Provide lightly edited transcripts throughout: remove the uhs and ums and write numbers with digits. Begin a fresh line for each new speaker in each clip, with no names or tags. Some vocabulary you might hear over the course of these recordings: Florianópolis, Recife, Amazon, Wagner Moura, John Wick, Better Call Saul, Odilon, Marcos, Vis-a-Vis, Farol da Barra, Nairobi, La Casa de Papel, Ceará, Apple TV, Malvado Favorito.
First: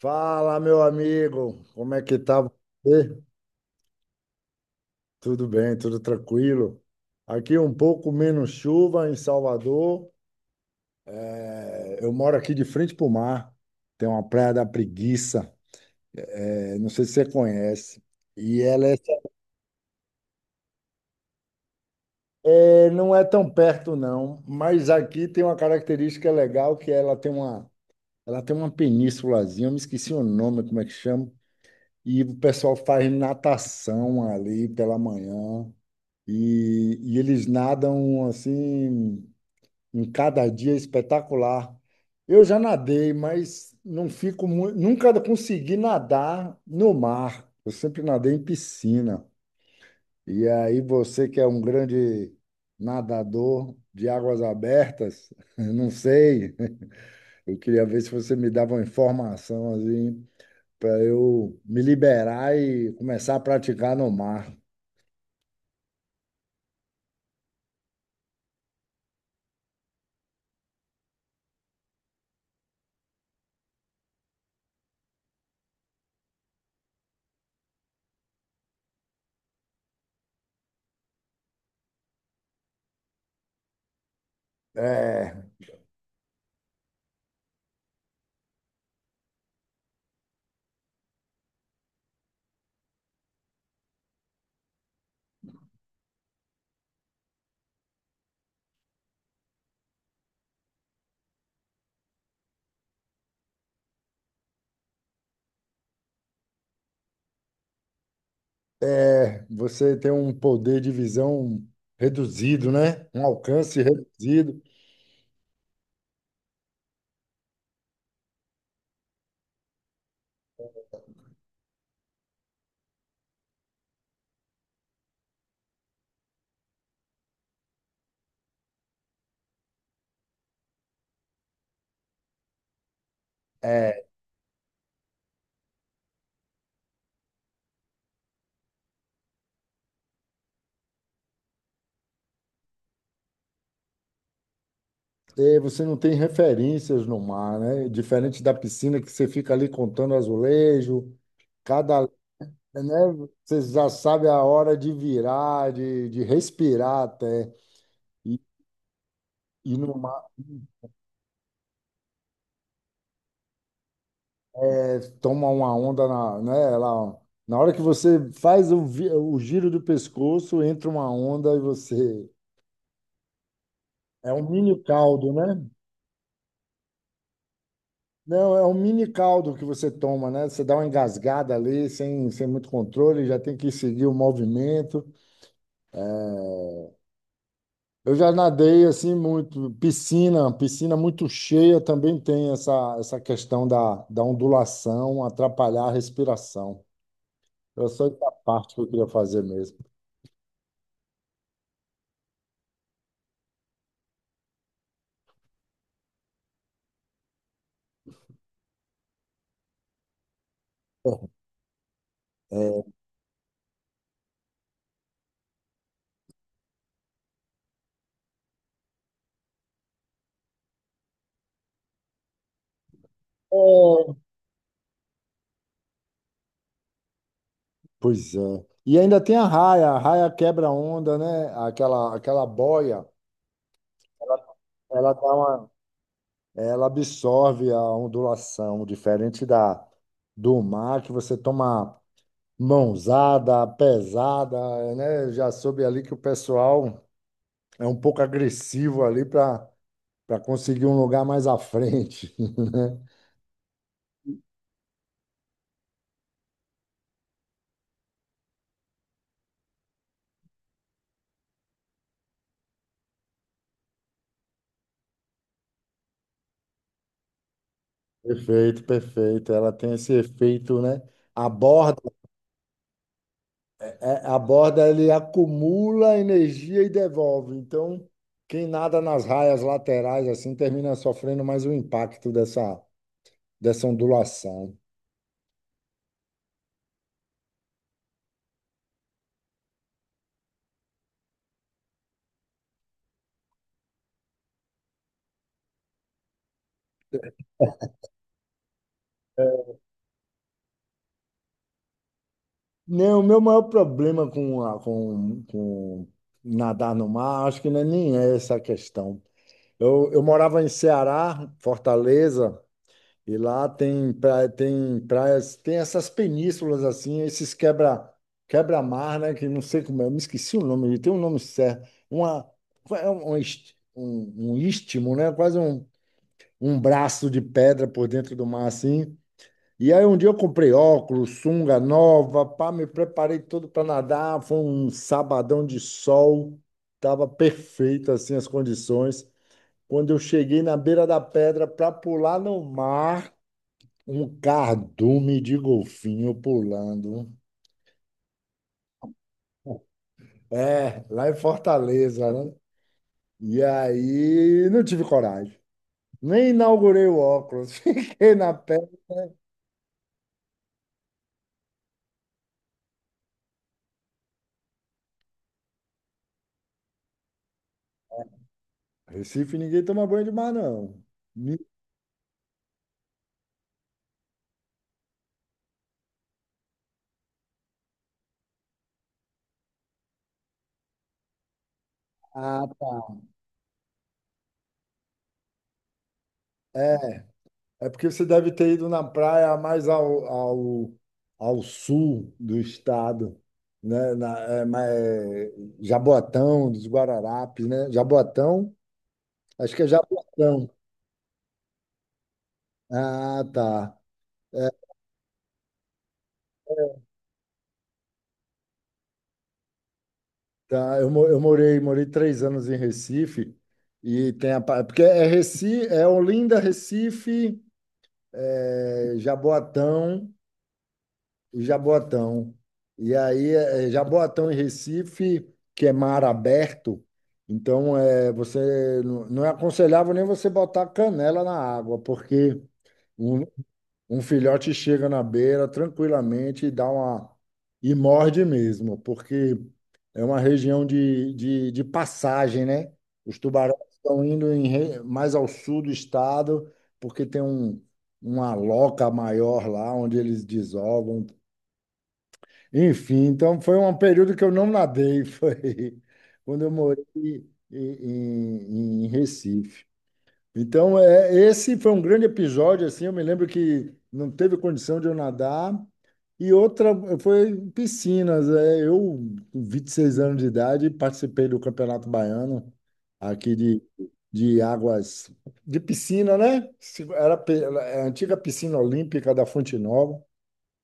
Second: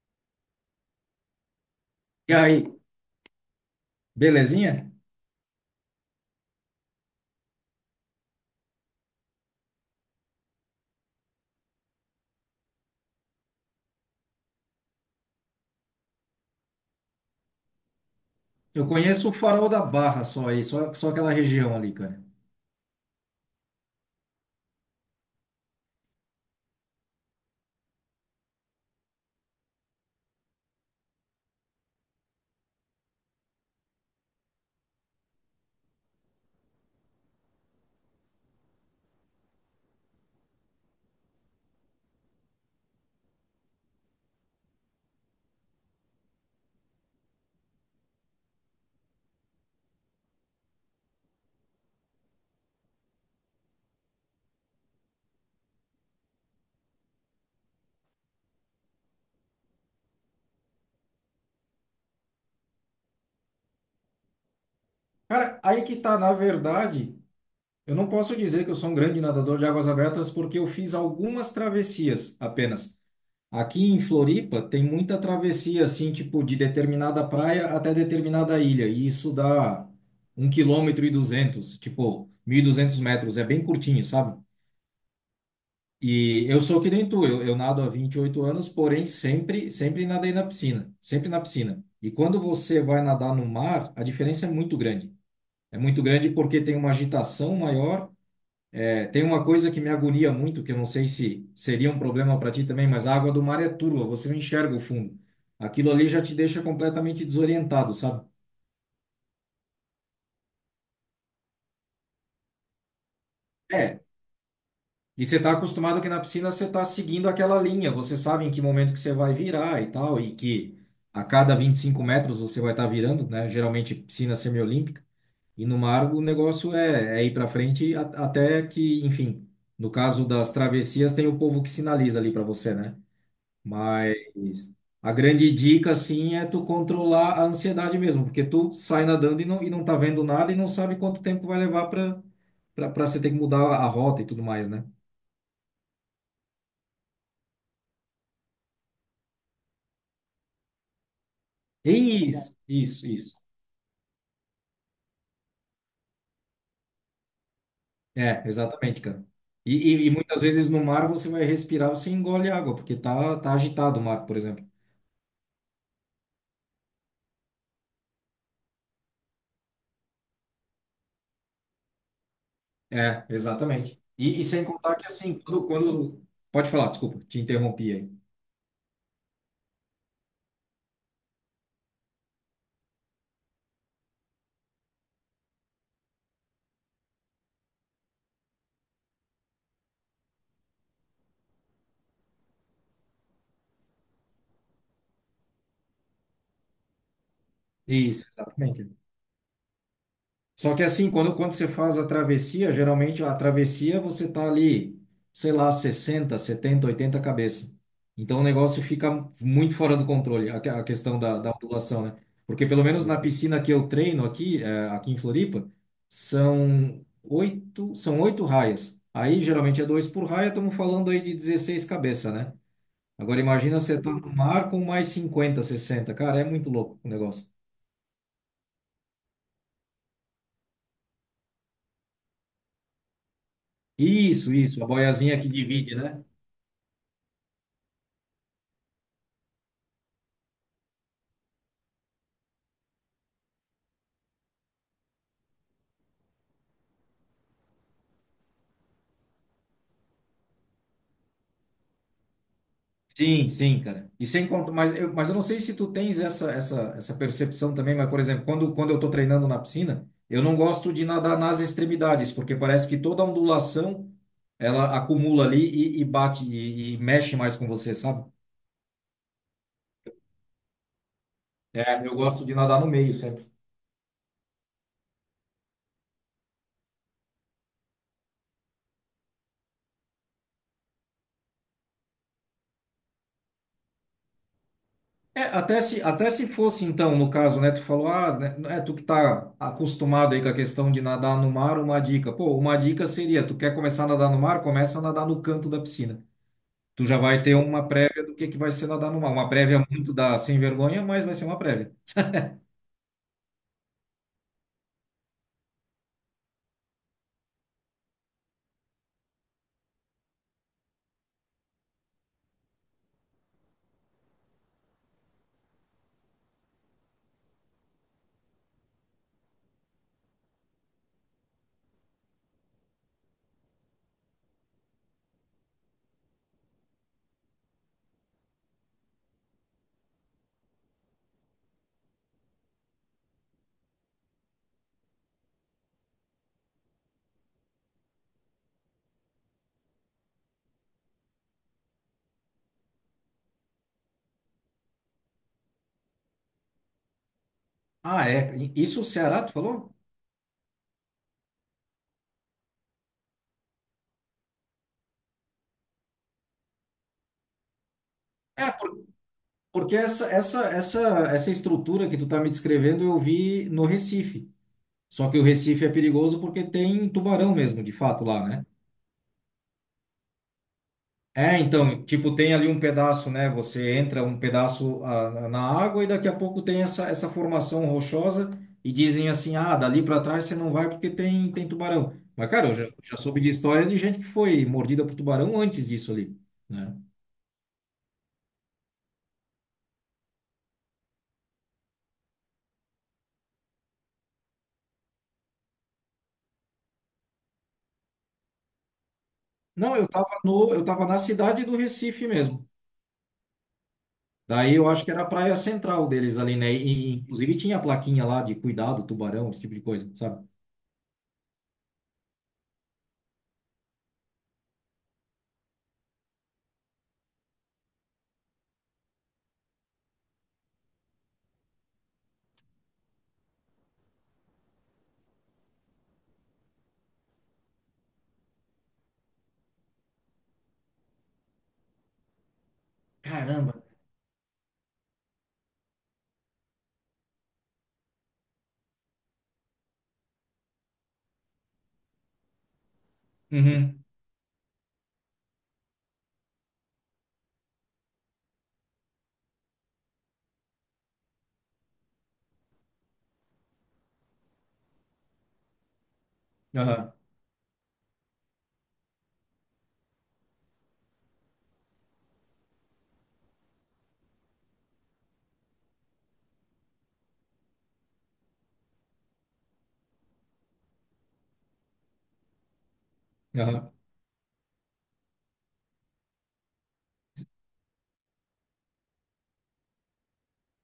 Fala, meu amigo, como é que
E
tá
aí,
você?
belezinha?
Tudo bem, tudo tranquilo? Aqui um pouco menos chuva em Salvador. É, eu moro aqui de frente para o mar. Tem uma praia da Preguiça, não sei se você conhece. E
Eu
ela é,
conheço o Farol da Barra só aí, só aquela região ali, cara.
é, não é tão perto não, mas aqui tem uma característica legal que ela tem uma penínsulazinha. Eu me esqueci o nome, como é que chama? E o pessoal faz natação ali pela manhã. E eles nadam assim, em cada dia espetacular. Eu já nadei, mas não fico muito, nunca consegui nadar no mar. Eu sempre nadei em piscina. E aí você que é um grande nadador de águas abertas, eu não sei. Eu queria ver se você me dava uma informação assim para eu me liberar e começar a praticar no mar.
Cara, aí que tá, na verdade, eu não posso dizer que eu sou um grande nadador de águas abertas porque eu fiz algumas travessias apenas. Aqui em Floripa tem muita travessia, assim, tipo, de determinada praia até determinada ilha, e isso dá um quilômetro e duzentos, tipo, 1.200 metros, é bem curtinho, sabe?
É.
E eu sou que nem tu, eu nado há 28 anos, porém sempre nadei na piscina, sempre na piscina. E quando você vai nadar no mar, a diferença é muito grande. É muito grande porque tem uma agitação maior. É, tem uma coisa que me agonia muito, que eu não sei se seria um problema para ti também, mas a água do mar é turva, você não enxerga o fundo. Aquilo ali já te deixa completamente desorientado, sabe?
É, você tem um poder de visão reduzido, né? Um alcance
É.
reduzido.
E você está acostumado que na piscina você está seguindo aquela linha, você sabe em que momento que você vai virar e tal, e que a cada 25 metros você vai estar virando, né? Geralmente piscina semiolímpica. E no mar o negócio é, é ir para frente até que, enfim, no caso das travessias tem o povo que sinaliza ali para você, né?
É,
Mas a grande dica, assim, é tu controlar a ansiedade mesmo, porque tu sai nadando e não tá vendo nada e não sabe quanto tempo vai levar para você ter que mudar a rota e tudo mais, né?
e você não tem referências no mar, né? Diferente da piscina, que você fica ali contando azulejo, cada,
Isso,
né?
isso, isso.
Você já sabe a hora de virar, de respirar até. E,
É, exatamente, cara. E,
e no
e
mar,
muitas vezes no mar você vai respirar, você engole água, porque tá agitado o mar, por exemplo.
toma uma onda na, né? Ela, na hora que você faz o giro do pescoço, entra uma onda e você.
É, exatamente.
É
E
um
sem
mini
contar que
caldo,
assim,
né?
quando... Pode falar, desculpa, te interrompi aí.
Não, é um mini caldo que você toma, né? Você dá uma engasgada ali, sem muito controle, já tem que seguir o movimento. Eu já nadei assim muito, piscina, piscina muito cheia também tem essa, essa questão da ondulação, atrapalhar a respiração. Era só
Isso,
essa parte que eu
exatamente.
queria fazer mesmo.
Só que assim, quando você faz a travessia, geralmente a travessia você tá ali, sei lá, 60, 70, 80 cabeça. Então o negócio fica muito fora do controle, a questão da ondulação, né?
É,
Porque
é,
pelo menos na piscina que eu treino aqui, aqui em Floripa, são oito raias. Aí geralmente é dois por raia, estamos falando aí de 16 cabeça, né? Agora imagina você tá no mar com mais 50, 60. Cara, é muito louco o negócio.
pois é. E ainda tem a raia quebra-onda, né? Aquela boia,
Isso, a
ela dá
boiazinha que
uma,
divide, né?
ela absorve a ondulação, diferente da do mar, que você toma mãozada, pesada, né? Já soube ali que o pessoal é um pouco agressivo ali para conseguir um lugar mais à frente, né?
Sim, sim, cara. E sem conta, mas eu não sei se tu tens essa percepção também, mas, por exemplo, quando eu estou treinando na piscina, eu não gosto de nadar nas extremidades, porque parece que toda ondulação ela acumula ali e bate e mexe mais com você, sabe?
Perfeito, perfeito. Ela tem esse efeito, né? A borda,
É, eu gosto de nadar no meio sempre.
a borda ele acumula energia e devolve. Então, quem nada nas raias laterais assim termina sofrendo mais o impacto dessa ondulação.
É, até se fosse, então, no caso, né, tu falou, ah, né, é tu que tá acostumado aí com a questão de nadar no mar, uma dica. Pô, uma dica seria, tu quer começar a nadar no mar, começa a nadar no canto da piscina. Tu já vai ter uma prévia do que vai ser nadar no mar. Uma prévia muito da sem vergonha, mas vai ser uma prévia.
Não, o meu maior problema com nadar no mar, acho que não é nem essa a questão. Eu morava em Ceará, Fortaleza, e lá tem praias, tem essas penínsulas assim, esses quebra-mar, né? Que não sei como é, eu me esqueci o nome, tem um nome certo. É um istmo, né? Quase um braço de pedra por dentro do mar, assim. E aí um dia eu comprei óculos, sunga nova, pá, me preparei todo para nadar, foi um sabadão de sol, tava perfeito assim as condições. Quando eu cheguei na beira da pedra para pular no mar, um cardume de golfinho pulando.
Ah, é. Isso o Ceará, tu falou?
É, lá em Fortaleza, né? E aí não tive coragem. Nem inaugurei o óculos, fiquei na
É,
pedra.
porque essa estrutura que tu tá me descrevendo eu vi no Recife. Só que o Recife é perigoso porque tem tubarão mesmo, de fato, lá, né?
Recife ninguém toma banho de mar, não. Me
É, então, tipo, tem ali um pedaço, né? Você entra um pedaço ah, na água e daqui a pouco tem essa, essa formação rochosa e dizem assim, ah, dali para trás você não vai porque tem tubarão. Mas, cara, já
mata.
soube de história de gente que foi mordida por tubarão antes disso ali,
É.
né?
É porque você deve ter ido na praia mais ao sul do estado, né? Na, é, ma- é, Jaboatão, dos Guararapes, né? Jaboatão, acho que é
Não, eu tava
Jaboatão.
no, eu tava na cidade do Recife mesmo.
Ah, tá. É,
Daí eu acho que era a praia central deles ali, né? E, inclusive tinha a plaquinha lá de cuidado, tubarão, esse tipo de coisa, sabe?
tá. Eu morei 3 anos em Recife, e tem porque é Recife, é Olinda, Recife, é, Jaboatão. O Jaboatão. E aí, Jaboatão e Recife, que é mar aberto, então você não é aconselhável nem você botar canela na água, porque um,
Caramba.
um filhote chega na beira tranquilamente e dá uma e morde mesmo, porque é uma região de passagem, né? Os tubarões
Uhum.
estão indo mais ao sul do estado, porque tem uma loca maior lá onde eles desovam. Enfim, então foi um período que eu não nadei, foi quando eu morei
Aham.
em Recife. Então, esse foi um grande episódio, assim, eu me lembro que não teve condição de eu nadar. E outra foi em piscinas. Eu, com 26 anos de idade, participei do Campeonato Baiano, aqui de,
Aham.
de águas, de piscina, né? Era a antiga piscina olímpica da Fonte Nova.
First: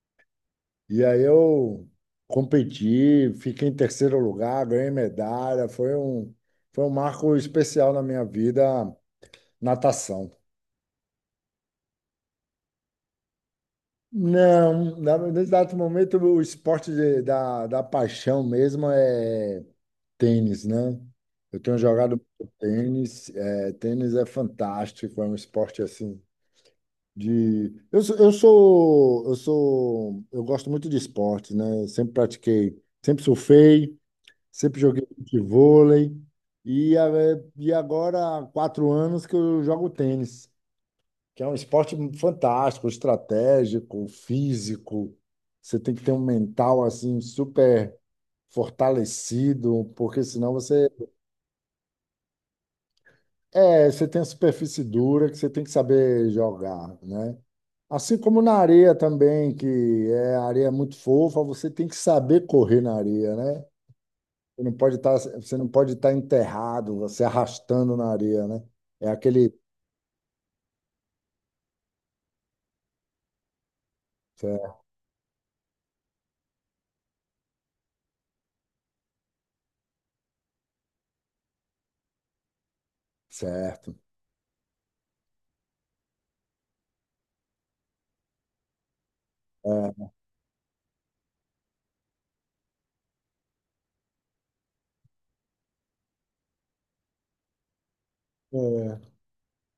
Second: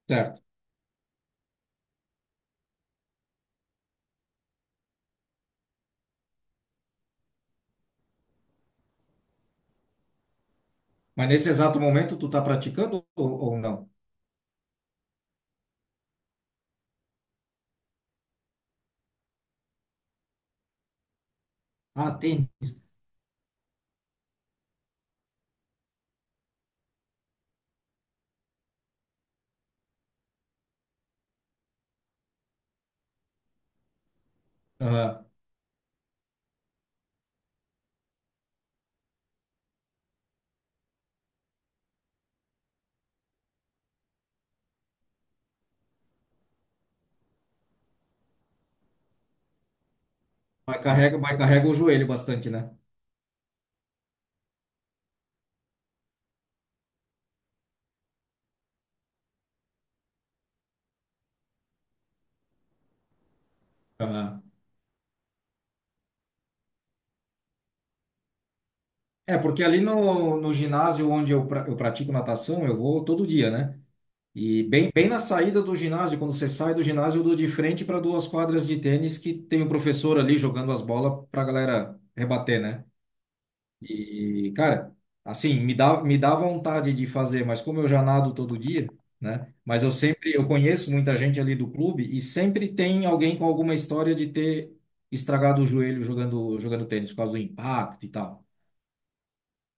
Certo.
E aí eu competi, fiquei em terceiro lugar, ganhei medalha. Foi um marco especial na minha vida, natação.
Mas nesse exato momento tu tá praticando ou não?
Não, no exato momento o esporte da paixão mesmo é tênis, né? Eu tenho jogado
Ah,
muito
tênis.
tênis, tênis é fantástico, é um esporte assim de. Eu gosto muito de esporte, né? Eu sempre pratiquei, sempre surfei, sempre joguei
Aham.
futevôlei e, a- e agora há 4 anos que eu jogo tênis, que é um esporte fantástico, estratégico, físico. Você tem que ter um mental assim super fortalecido, porque senão você
Mas carrega o joelho bastante, né?
você tem a superfície dura que você tem que saber jogar, né? Assim como na areia também, que é a areia é muito fofa, você tem que saber correr na areia, né?
Aham.
Você não pode estar, você não pode estar enterrado, você arrastando na areia, né? É
É,
aquele.
porque ali no ginásio onde eu, eu pratico natação, eu vou todo dia, né? E
Certo.
bem na saída do ginásio, quando você sai do ginásio, eu dou de frente para duas quadras de tênis que tem o professor ali jogando as bolas para a galera rebater, né?
Certo.
E, cara, assim, me dá vontade de fazer, mas como eu já nado todo dia, né? Mas eu
É.
sempre, eu conheço muita gente ali do clube e sempre tem alguém com alguma história de ter estragado o joelho jogando tênis por causa do impacto e tal.
É.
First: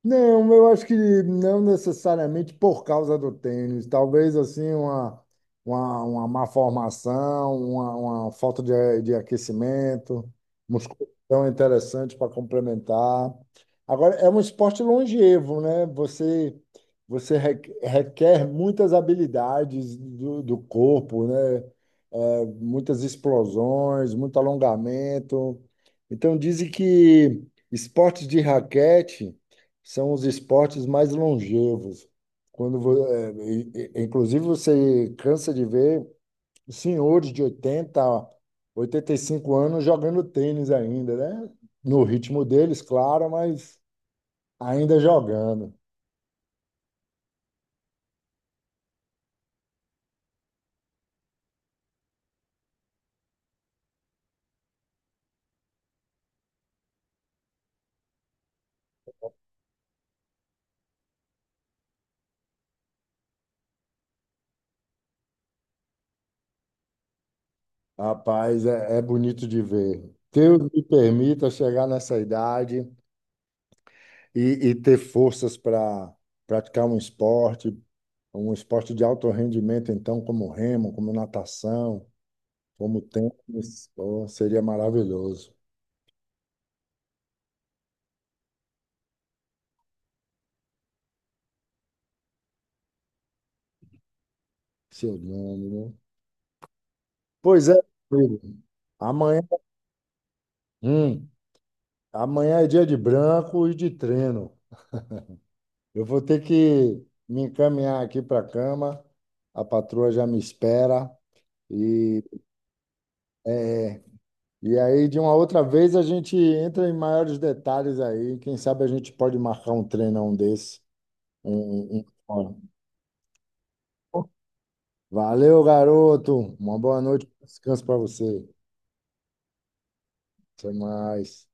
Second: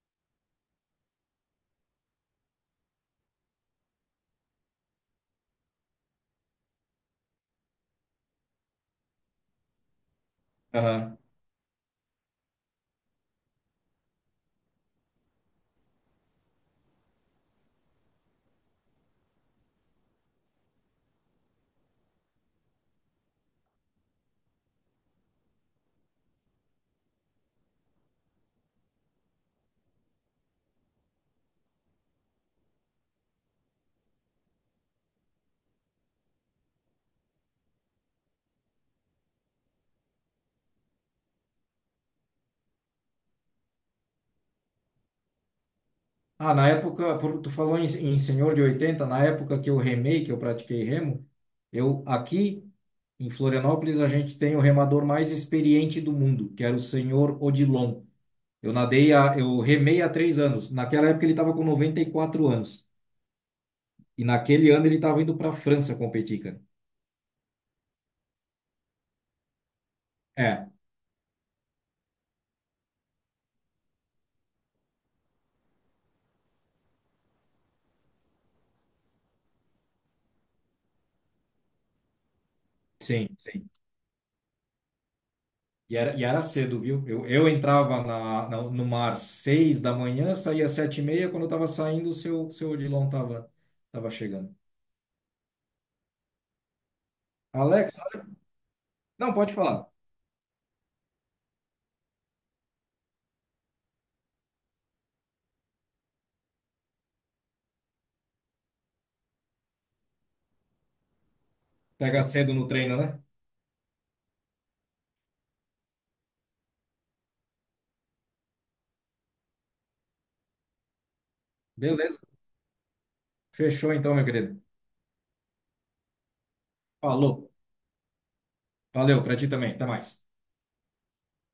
Não, eu acho que não necessariamente por causa do tênis. Talvez assim uma, uma má formação, uma falta de aquecimento,
Aham.
musculação interessante para complementar. Agora, é um esporte longevo, né? Você requer muitas habilidades do corpo, né? É, muitas explosões, muito alongamento. Então, dizem que esportes de raquete são os esportes mais longevos. Quando, vo- é, e- inclusive, você cansa de ver senhores de 80, 85 anos jogando tênis ainda, né? No ritmo deles, claro, mas ainda jogando.
Ah, na época, tu falou em, em senhor de 80 na época que eu remei, que eu pratiquei remo, eu aqui em Florianópolis a gente tem o remador mais experiente do mundo, que era o senhor Odilon. Eu nadei, a, eu remei há 3 anos. Naquela época ele estava com 94 anos. E naquele ano ele estava indo para a França competir, cara.
Rapaz, é, é bonito de ver. Deus
É,
me permita chegar nessa idade e, e ter forças para praticar um esporte de alto rendimento, então, como remo, como natação. Como
sim,
tempo,
sim.
mas seria maravilhoso.
E era cedo, viu? Eu entrava na, no mar 6 da manhã, saía 7:30. Quando eu estava saindo, o seu Odilon estava tava chegando.
Seu nome, né? Pois é,
Alex,
amigo.
não,
Amanhã,
pode falar.
hum, amanhã é dia de branco e de treino. Eu vou ter que me encaminhar aqui para a cama. A patroa já me espera. E,
Pega cedo no treino, né?
é, e aí, de uma outra vez, a gente entra em maiores detalhes aí. Quem sabe a gente pode marcar um treinão desse. Um,
Beleza.
um- um-
Fechou então, meu querido.
Valeu, garoto. Uma boa noite.
Falou.
Descanso para você.
Valeu, para ti também. Até mais.
Até mais.